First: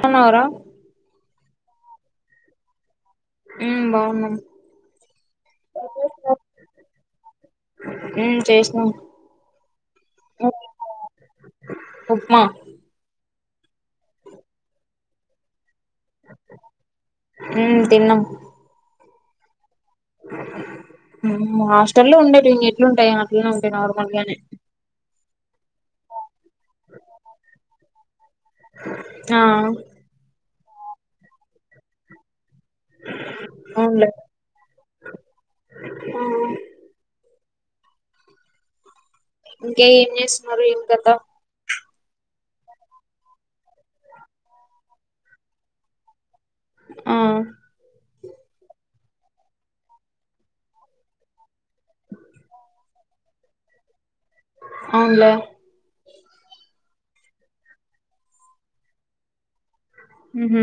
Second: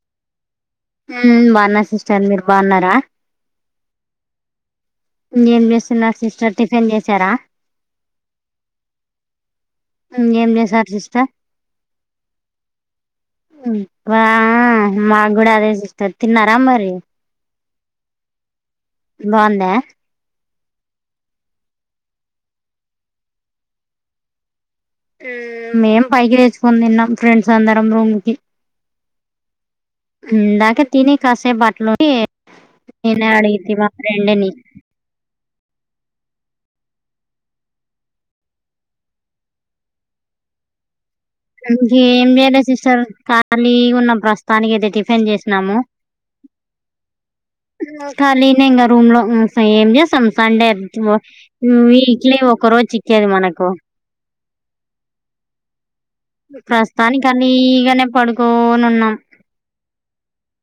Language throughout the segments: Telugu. న్నారా హ్మ్ బాగున్నా సిస్టర్ మీరు బాగున్నారా హ్మ్ బాగున్నాం ఇంగేం చేస్తున్నారు సిస్టర్ టిఫిన్ చేసారా హ్మ్ చేసినా ఏం చేసారు సిస్టర్ ఉప్మా అబ్బా మా కూడా అదే సిస్టర్ తిన్నారా మరి ఉమ్ తిన్నాం బాగుందా హాస్టల్లో ఉండేటియ్ ఇంగేట్లుంటాయి అట్లనే ఉంటాయి నార్మల్ గానే మేం పైకి తెచ్చుకొని తిన్నాం ఫ్రెండ్స్ అందరం రూమ్ కి ఆ ఇందాకే తిని కాసేపు బట్టలు ఉతికి నేనే అడిగితి మా అవునులే ఫ్రెండ్ ని ఆ ఇంకా ఏం చేస్తున్నారు ఏం కథ ఇంకేం చేయలే సిస్టర్ ఖాళీగా ఉన్న ప్రస్తుతానికి అయితే టిఫిన్ చేసినాము ఆ ఉమ్, ఖాళీనే ఇంకా రూమ్ లో ఏం చేస్తాం సండే వీక్లీ ఒక రోజు చిక్కేది మనకు అవునులే ప్రస్తుతానికి ఖాళీగానే పడుకోని ఉన్నాం ఉహు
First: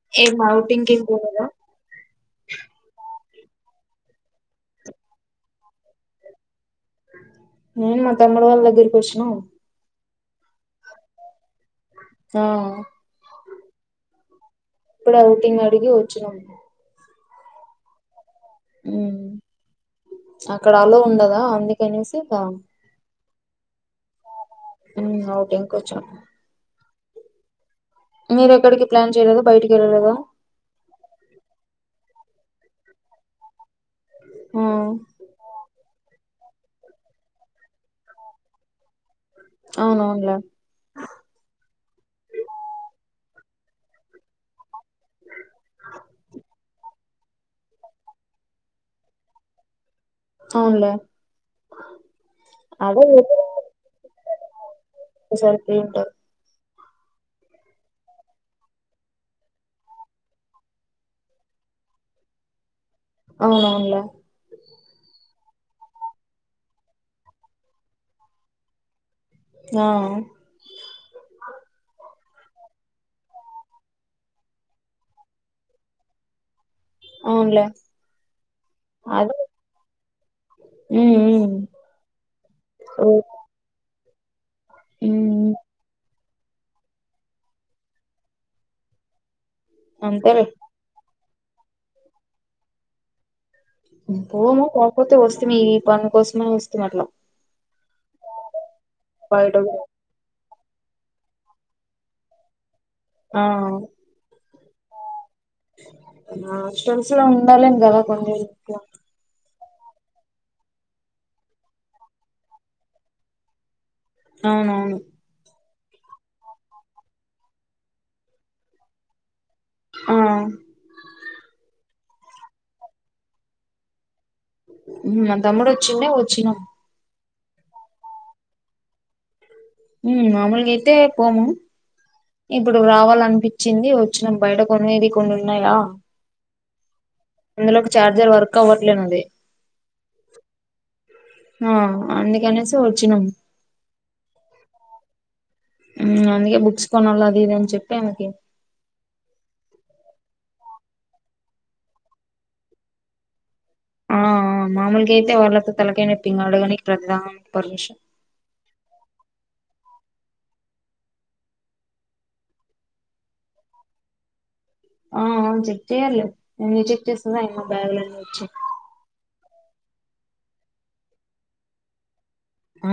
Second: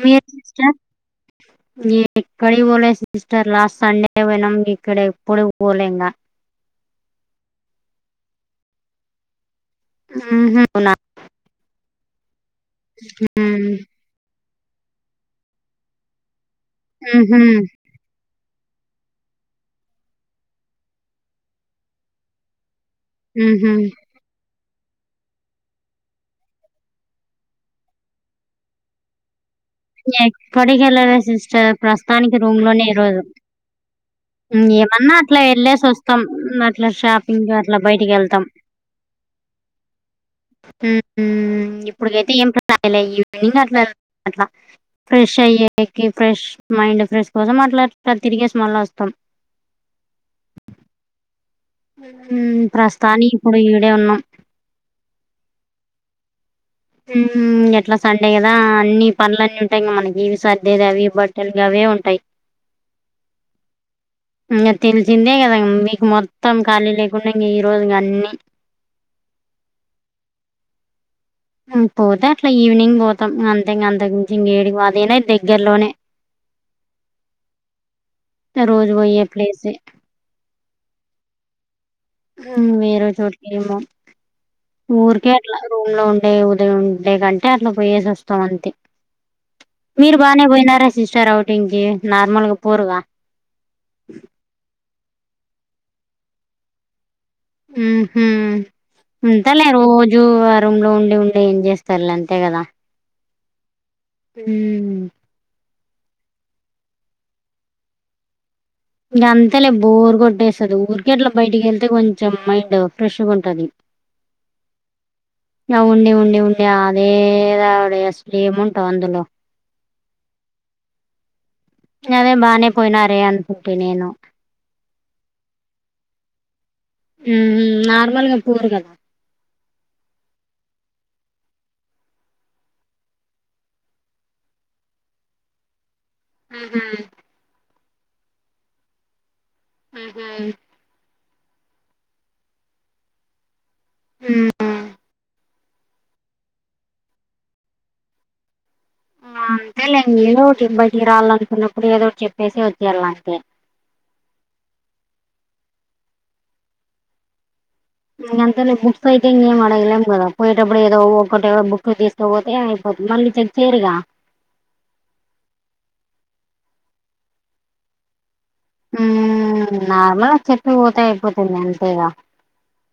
మీరు ఏం సిస్టర్ ఔటింగ్ ఏం పోలేదా ఎక్కడికి పోలే సిస్టర్ లాస్ట్ సండే పోయినాం ఇక్కడ ఎప్పుడు పోలే ఇంకా నేను మా తమ్ముడు వాళ్ళ దగ్గరికి వచ్చినా ఉహు అవునా దా హ్మ్ ఇప్పుడే ఔటింగ్ అడిగి వచ్చినాం ఉహు హ్మ్ అక్కడ అలో ఉండదా అందుకనేసి ఇక ఉహు ఔటింగ్ కి వచ్చినాం మీరు ఎక్కడికి ప్లాన్ చెయలేదా బయటి ఎక్కడికెళ్ళలేదు సిస్టర్ ప్రస్తుతానికి రూమ్ లోనే ఈ రోజు ఆ ఏమన్నా అట్లా యెళ్ళేసి వస్తాం అట్లా షాపింగ్ కి అట్లా బయటికి యెళ్తాం అవునవునులే హ్మ్ ఇప్పుడుకైతే ఏమ్ లే ఈవినింగ్ అట్లా అట్లా ఫ్రెష్ అయ్యేకి ఫ్రెష్ మైండ్ ఫ్రెష్ కోసం అట్లా తిరిగేసి మళ్ళ వస్తాం అవునులే ప్రస్తుతానికి ఇప్పుడు ఈడే ఉన్నాం విసారికి ఉంట హ్మ్ ఎట్లా సండే కదా అన్ని పనుల అన్నీ ఉంటాయి మనకి ఇవి సర్దేది అవి బట్టలు గవే ఉంటాయి అవునవునులే ఇంగా తెల్చిందే గదా మీకు మొత్తం ఖాళీ లేకుండా ఇంగా ఈ రోజు ఇంగా అన్నీ ఆ ఉ పోతే అట్లా ఈవినింగ్ వోతాం అంతె ఇంగ అంతకుమించి ఇంగ ఏడికి వాదే అదేనా దేగ్గర్లోనే అవునులే ఇగ రోజు వోయి అదే ఎట్ల ఎసె ఉమ్ ఉ హుమ్ వేరే చోటుకెమో ఊరికే ఉమ్ అట్లా రూమ్లో ఉన్ లే ఉదయం ఉంటే కంటే అట్లా పోయేసి అస్తాం అంతే మీరు బాగనే అంతేలే బోయినారా సిస్టర్ అవుటింకి నార్మల్గా పోరు గా పోము కాక్పోతే ఒస్తిమీ ఈ పన్ను కోసమే ఒస్తిమీ అట్ల ఉహు బయట ఉంతలే కూడా రోజు యు వారంలో ఉండి ఉండి ఏన్ జేస్తళ్ళు అంతే గదా ఆ ఉ ఆ తుల్సివన్ ఉండలేం గదా కొన్నీ ఇంగా అంతేలే బోరూ గొట్టేస్తాది ఊర్కేట్లా బైటికెళ్తే కొంచెం మైండు ఫ్రెషుగుంటది. అవునవును ఇంగ ఉండి ఉండి ఉండి ఆదే దడ అస్లు ఏముంటావు అందులో ఆ అదే బానే పోయినారే అనుకుంటే నేను ఉమ్ తమ్ముడు ఒచ్చిండే ఒచ్చినా ఉమ్ హు నార్మల్గా పోరు గదా ఉమ్ మాముల్గ ఐతే పోము ఇప్పుడు రావాలన్పించ్చింది ఒచ్చిం బైట కొనేది కొన్ని ఉన్నాయా ఉహు అందులో ఒక ఛార్జర్ వర్క్ అవ్వట్లేన్ ఉంది ఉహు ఆ అందుకనేసే ఒచ్చినం ఊ ఊమ్ అందుకే బుక్స్ కొనాలి అది ఇది అన్ జెప్పి ఆమెకి ఉ అంతేలేండి ఏదో ఒటి ఇబ్బకిరాలనుకున్నప్పుడు ఏదో ఒటి చెప్పేసి ఒచ్చేళ్లా అంతే ఆ మామూల్గా ఐతే వాళ్ళతో తల్కయ్ నొప్పి ఇంగ అడుగానికి ప్రతి దానికి పర్మిషన్ ఉమ్ అంతలే బుక్ అయితే ఇంగ ఏం అడగలేం గదా పోయేటప్పుడు ఏదో ఒక్కటో బుక్ తీస్ ఇట్ల పోతే అయిపోతది మళ్ళీ చెక్ చేయర్ గా ఆ అవును చెక్ చెయ్యార్ లే ఎందుక్ చెక్ చేస్తది ఆయమ్మ బ్యాగులని ఒచ్చి ఉమ్ నార్మల్ చెప్పి వోతే అయిపోతది గా అంతేగా ఊ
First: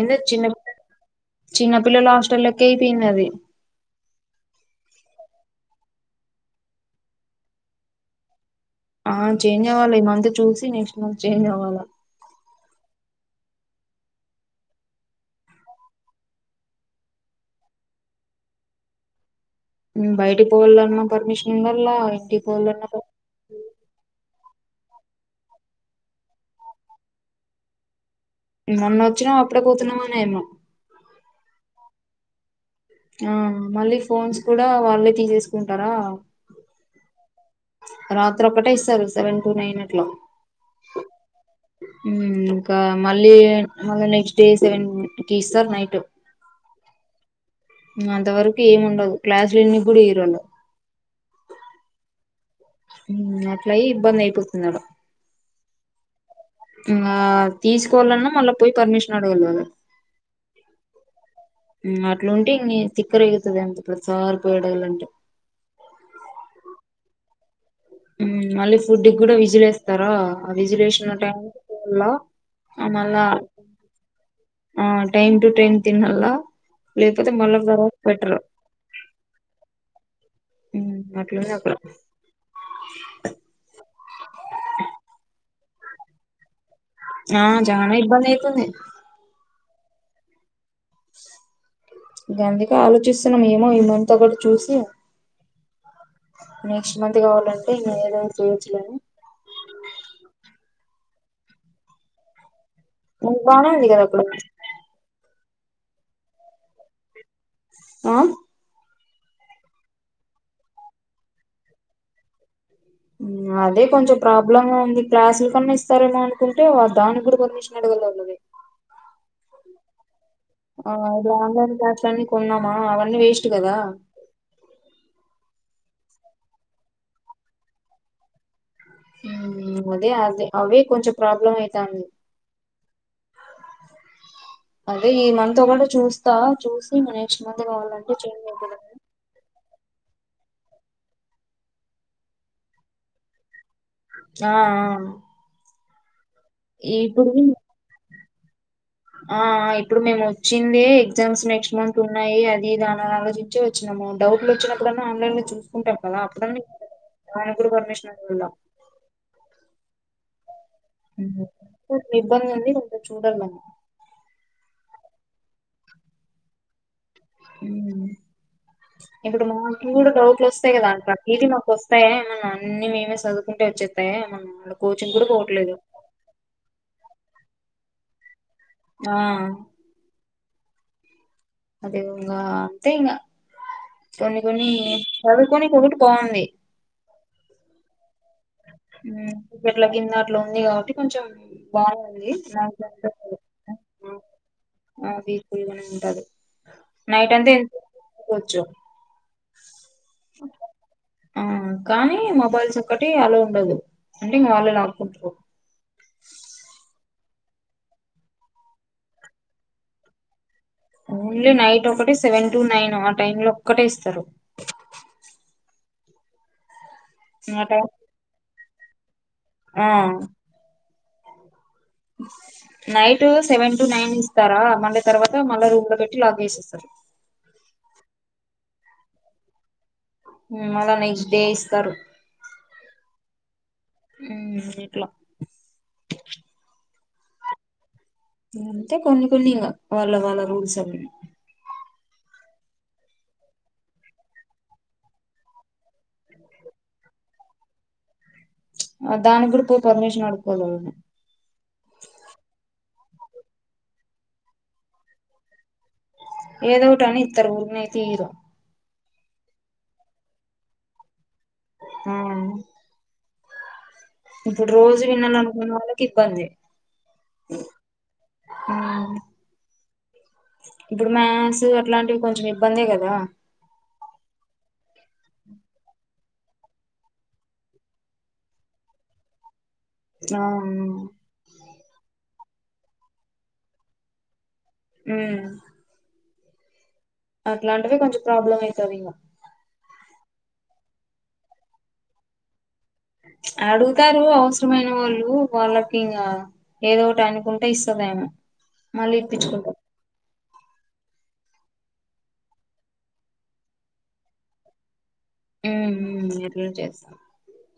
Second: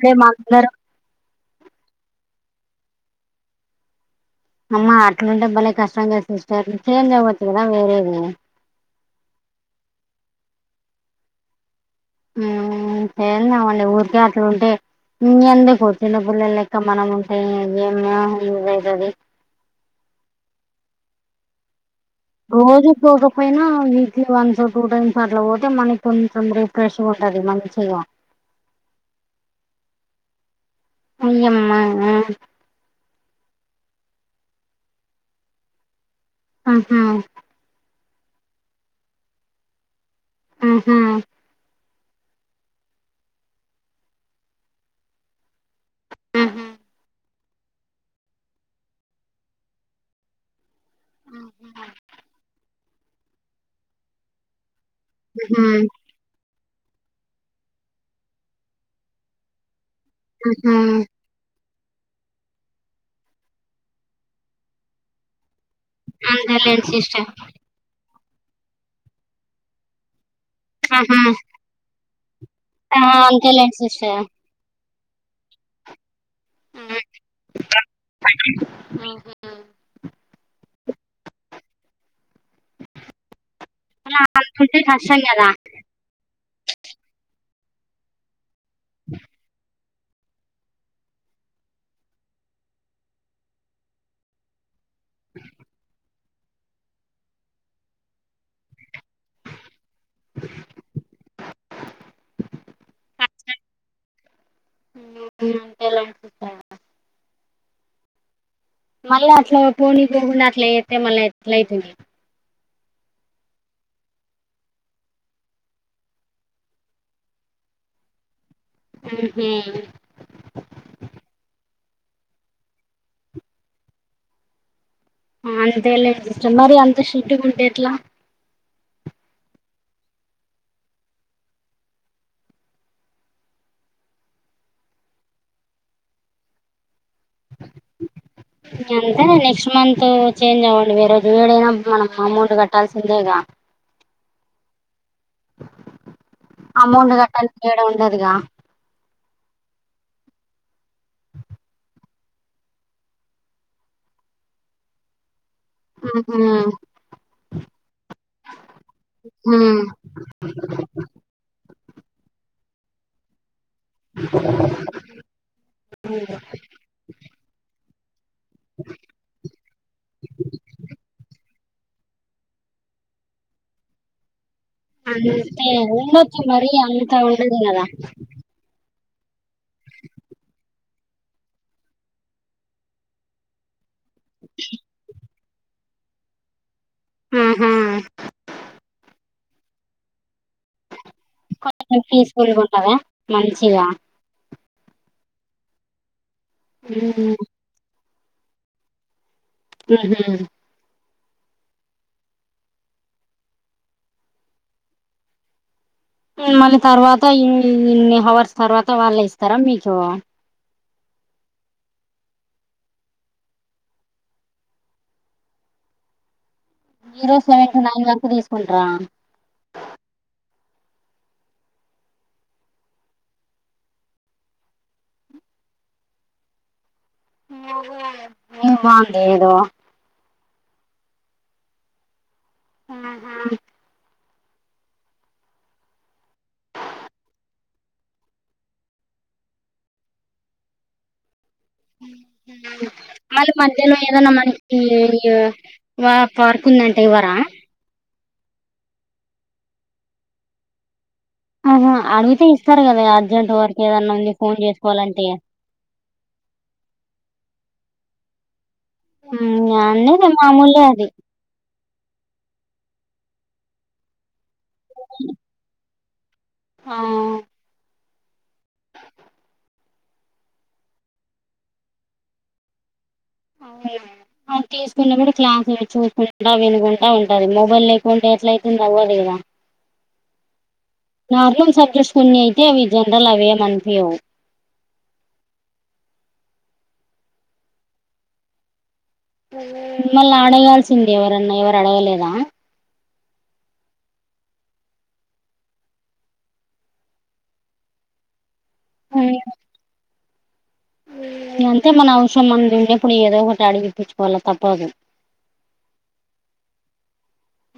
అదే మాందరు చిన్నపిల్ చిన్నపిల్లల హాస్టల్ లెక్క అయిపేంది అది అమ్మ అట్లుంటే భలే కష్టం గదా సిస్టర్ చేంజ్ అవ్వచ్చు గదా వేరేది ఆ చేంజ్ అవ్వాలి ఈ మంత్ చూసి నెక్స్ట్ మంత్ చేంజ్ అవ్వాలి ఉమ్ సేనమండి ఊరికే అట్లుంటే ఇంగెందుకు చిన్న పుల్లల్ లెక్క మనం ఉంటే ఏం మ్యాన్ అయితది ఉమ్ బైటి పోవాల్లన్నా పర్మిషన్ గల్లా రోజు పోదం పోయినా వీక్లీ వన్స్ టూ టైమ్స్ అట్లా వోతే మనక్ కొంచెం రిఫ్రెష్గ ఉంటది మంచిగా మొన్న ఒచ్చినవ్ అప్పుడే కోతున్నావ్ అనేమో అయ్యమ్మా ఆ మళ్ళీ ఫోన్స్ కూడా వాళ్ళే తీసేస్కుంటరా అహవ్ రాత్రి ఒక్కటే ఇస్తరు సెవెన్ టూ నైన్ అట్ల మ్ హ్ మ్ ఇంకా మళ్ళీ మళ్ళీ నెక్స్ట్ డే సెవెన్కిస్తర్ నైట్ ఆహా ఆహా మ్ అంతవర్క్ ఏముండదు క్లాసులు ఇన్నిక్ గుడ ఇయ్యరోళ్ళు అవునా మ్ అట్లై ఇబ్బందైపోతుందాడ మ్ హ్ ఆ తీస్కోవాలన్న మళ్ళ పోయి పర్మిషన్ అడగాల్ వాళ్ళ అహ మ్ అట్లుంటే ఇంగి తిక్కరేగుతది అంతే ప్రతిసారి పోయి అడగాలంటే అంతేలే సిస్టర్ మ్ మళ్ళీ ఫుడ్ గుడా విజిలేస్తారా ఆ విజిలేసిన ఆహా వెంటనే పోవాలా ఆ అంతేలేే సిస్టర్ ఆ టైమ్ టు టైమ్ తినాల లేకపోతే మళ్ళ తర్వాత పెట్టరు. మ్ అట్లుంది అక్కడ మరి అంతుంటే కష్టం గదా ఆ చానా ఇబ్బందైతుంది. గుందుకే ఆలోచిస్తున్నాం ఏమో ఈ మంత్ ఒకట్ చూసి నెక్స్ట్ మంత్ కావాలంటే ఇగ ఏదో ఒకటి చేయచ్చులే అని ఓ వావ్ ఇగ నప్పుడు మ్ మ్ అంతెలే ఆ మరీ అట్ల పోనీ పోకుండ అట్ల చెత్తే మళ్ళ ఎట్లైతది. అదే కొంచం ప్రాబ్లంగా ఉంది క్లాసుల్ కన్నా ఇస్తారేమో అనుకుంటే దానికి కూడా కొన్ని అడుగులోల్లది మ్ హ్ ఆ ఇలా ఆన్లైన్ క్లాస్లని కొన్నమా అవన్నీ వేస్ట్ గదా అంతేలే సిస్టర్ మరి అంత స్ట్రిక్ట్ గుంటె ఎట్ల మ్ అదే అదే అవే కొంచం ప్రాబ్లం అయితాంది. అదే ఈ మంత్ ఒకటి చూస్తా చూసి మ నెక్స్ట్ మంత్ కావాలంటే చేంజ్ అయిత ఇగ అంతేలే నెక్స్ట్ మంత్ చేంజ్ అవ్వండి ఏ ఏడైనా మనం అమౌంట్ కట్టాల్సిందేగా ఆ ఆ అమౌంట్ ఇప్పుడు కట్టాల్సి చేయడం ఉన్నదిగా ఆ ఇప్పుడు మేం వచ్చిందే ఎగ్జామ్స్ నెక్స్ట్ మంత్ ఉన్నాయి అది ఇది దన్ ఆలోచించ్ చ్చే వచ్చినము డౌట్లు వచ్చినప్పుడ ఆన్లైన్లో చూస్ ఉంటాం కదా ఉహుం. అట్లని ఆయనక్ గుడా పర్మిషన్ [unintelligible] మ్మ్ కొంత ఇబ్బందుంది కొంత చూడను [inaudible] ఎప్పుడు నువ్వు చూడు డౌట్ లెస్సే కదా [unintelligible] వస్తాయా ఏమన్న అన్ని మేమే చదువుకుంటే వచ్చేస్తాయ ఏమన్న అంతే ఉండచ్చు మరీ అంత ఉండదుకదా ఆ అదేంకా అంటే ఇంకా కొన్ని కొన్ని చదువుకొని కొడుటి పోంది ఆహా హూ చెట్ల గిన్న అట్లు ఉంది కాబట్టి కొంచెం కొంచెం బానే ఉంది పీస్ఫుల్గా ఉంటద మంచిగా ఆ పీస్ఫుల్ గుంటది నైట్ ఉమ్. అంతేకోచ్చు ఊహు ఆ కానీ మొబైల్స్ ఒక్కటి అలో ఉండదు అంటే ఇంక వాళ్ళే లాక్కుంటురు ఇంగ మళ్ళీ తర్వాత ఇన్ని ఇన్ని హవర్స్ తర్వాత వాల్లే ఇస్తారా మీకు ఓన్లీ నైట్ ఒకటి సెవెన్ టు నైన్ ఆ టైమ్ లో ఒక్కటే ఇస్తారు జీరో ఆ సెవన్ టు టైం నైన్ వరకు తీసుకుంటారా ఆ నైటు సెవెన్ టు నైన్ ఇస్తారా మళ్ళీ తర్వాత మళ్ళా రూమ్ లో పెట్టి లాక్ చేసేస్తారు ఊహు మాకేదో హూ మల్లా నెక్స్ట్ డే ఇస్తారు ఆహా ఉ ఇట్లా అంటే కొన్ని కొన్ని ఇంగ వాళ్ళ వాళ్ళ రూల్స్ అవ్వి మళ్ళీ మధ్యహ్నం ఏదన్నా మనకి ఇయో వా పార్క్ ఉందంటే ఇవ్వారా దాని కూడా పోయి పర్మిషన్ అడుక్కోవాలి అహా అడిగితే ఇస్తారు కదా అర్జెంట్ వర్క్ ఏదన్నా ఉంది ఫోన్ చేస్కోవాలంటే ఏదోటి అని ఇత్తరు ఊరికేనైతే ఇయ్యారు ఊ అన్న ఇది మామూలే అది ఆ ఇప్పుడు రోజు వినాలనుకున్న వాళ్ళకిబ్బంది ఆ ఇప్పుడు మ్యాథ్స్ అట్లాంటివి కొంచెం ఇబ్బందే కదా అవున్ మా ఆ తీసుకున్నప్పుడు క్లాస్లు చూసుకుంటా వినుకుంటా ఉంటంది మొబైల్ లేకుంటే ఎట్ల అయితుంది అవ్వదు కదా ఆవును నార్మల్ సబ్జెక్ట్స్ కొన్ని అయితే అవి జనరలు అవేమనిపీయవు ఊ అట్లాంటివి కొంచం ప్రాబ్లం అయితదింగ మిమ్మల్ని అడగాల్సింది ఎవరన్నా ఎవరు అడగలేదా అడుగుతారు అవసరమైన వాళ్ళు వాళ్ళకి ఇంగా ఏదోటి అనుకుంట ఇస్తదామ మళ్ళీ ఇప్పించుకుంటది ఇగ అంతే మన అవసరం మనది ఉన్నేప్పుడు ఏదో ఒకటి అడిగిప్పించుకోవాలె తప్పదు ఊ ఊ ఎట్లునే చేస్తాం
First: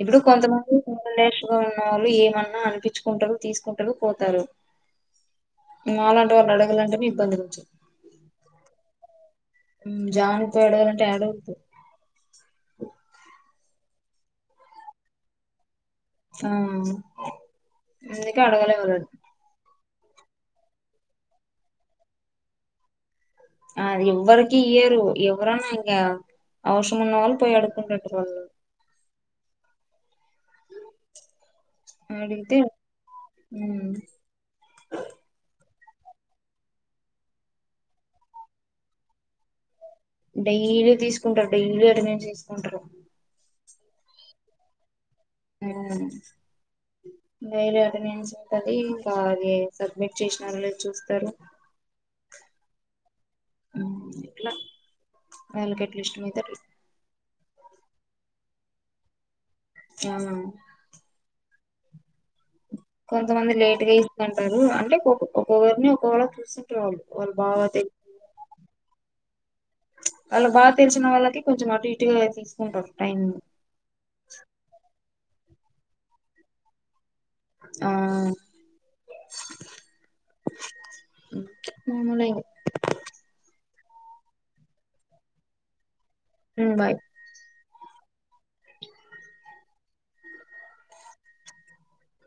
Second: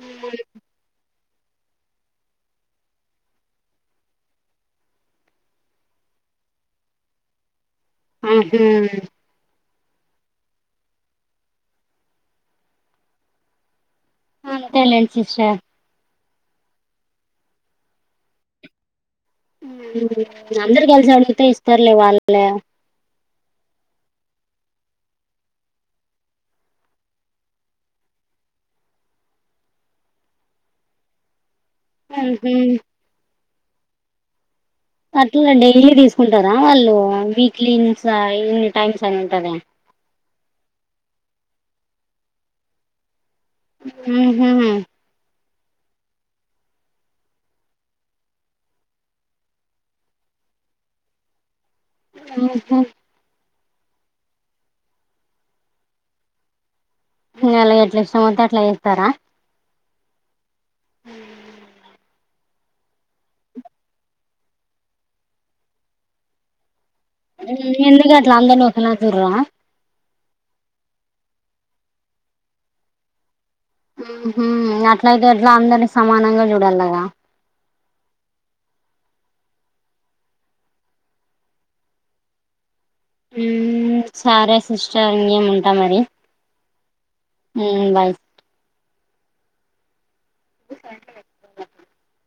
ఇప్పుడు కొంతమంది [unintelligible] గా ఉన్న వాళ్ళు ఏమన్నా అనిపించుకుంటారు తీసుకుంటారు పోతారు మాలాంటి వాళ్ళు అడగాలంటేనే ఇబ్బంది నుంచి ఆహా ఊ జారు పడేరు టడుకు అంతలేదు సిస్టర్ ఆ అందుకె అడగళ వాళ్ళను అందరు కలిసి అడిగితే ఇస్తారులే వాళ్ళే అది ఎవ్వరికి ఇయ్యరు ఎవ్వరనా ఇంకా అవసరం ఉన్న వాళ్ళు పోయ అడుకుంటుంటారు వాళ్ళు అడిగితే ఊ అట్లా డైలీ తీసుకుంటారా వాళ్ళు వీక్లీ ఈవినింగ్స్ ఇన్ని టైమ్స్ అని ఉంటదా డైలీ తీసుకుంటారు డైలీ అటేనేండ్స్ ఏసుకుంటారు ఉహు ఊ డైలీ అటెండెన్స్ ఉంటది ఇంకా అది సబ్మిట్ చేసినారో లేదో చూస్తారు ఓహో ఊ ఇట్ల వాళకి ఎట్లా ఇష్టం ఐతే అట్ల ఇగ ఆళ్ళు ఎట్లా ఇష్టం అతే అట్లా ఏస్తారా ఆ ఊ కొంతమంది లేట్ గా ఇస్తుకుంటారు అంటే కొక్ ఒక్కొక్కరిని ఒకొకల చూసి టాల్ వాల్ ఎందుకు అట్లా అందర్ని ఒకలా చూడరా ప్చ్ వాళ్ళు బాగా తెలిసిన వాళ్ళకి కొంచెం అటు ఇటుగా తీసుకుంటారు టైమ్ ఉహు అట్ల ఎట్లా అందరి సమానంగా చూడాలి కదా ఆ మాములే ఇగ ఊ సరే సిస్టర్ ఇంకేం ఉంటా మరి ఊ బాయ్ ఊ బాయ్ [inaudible]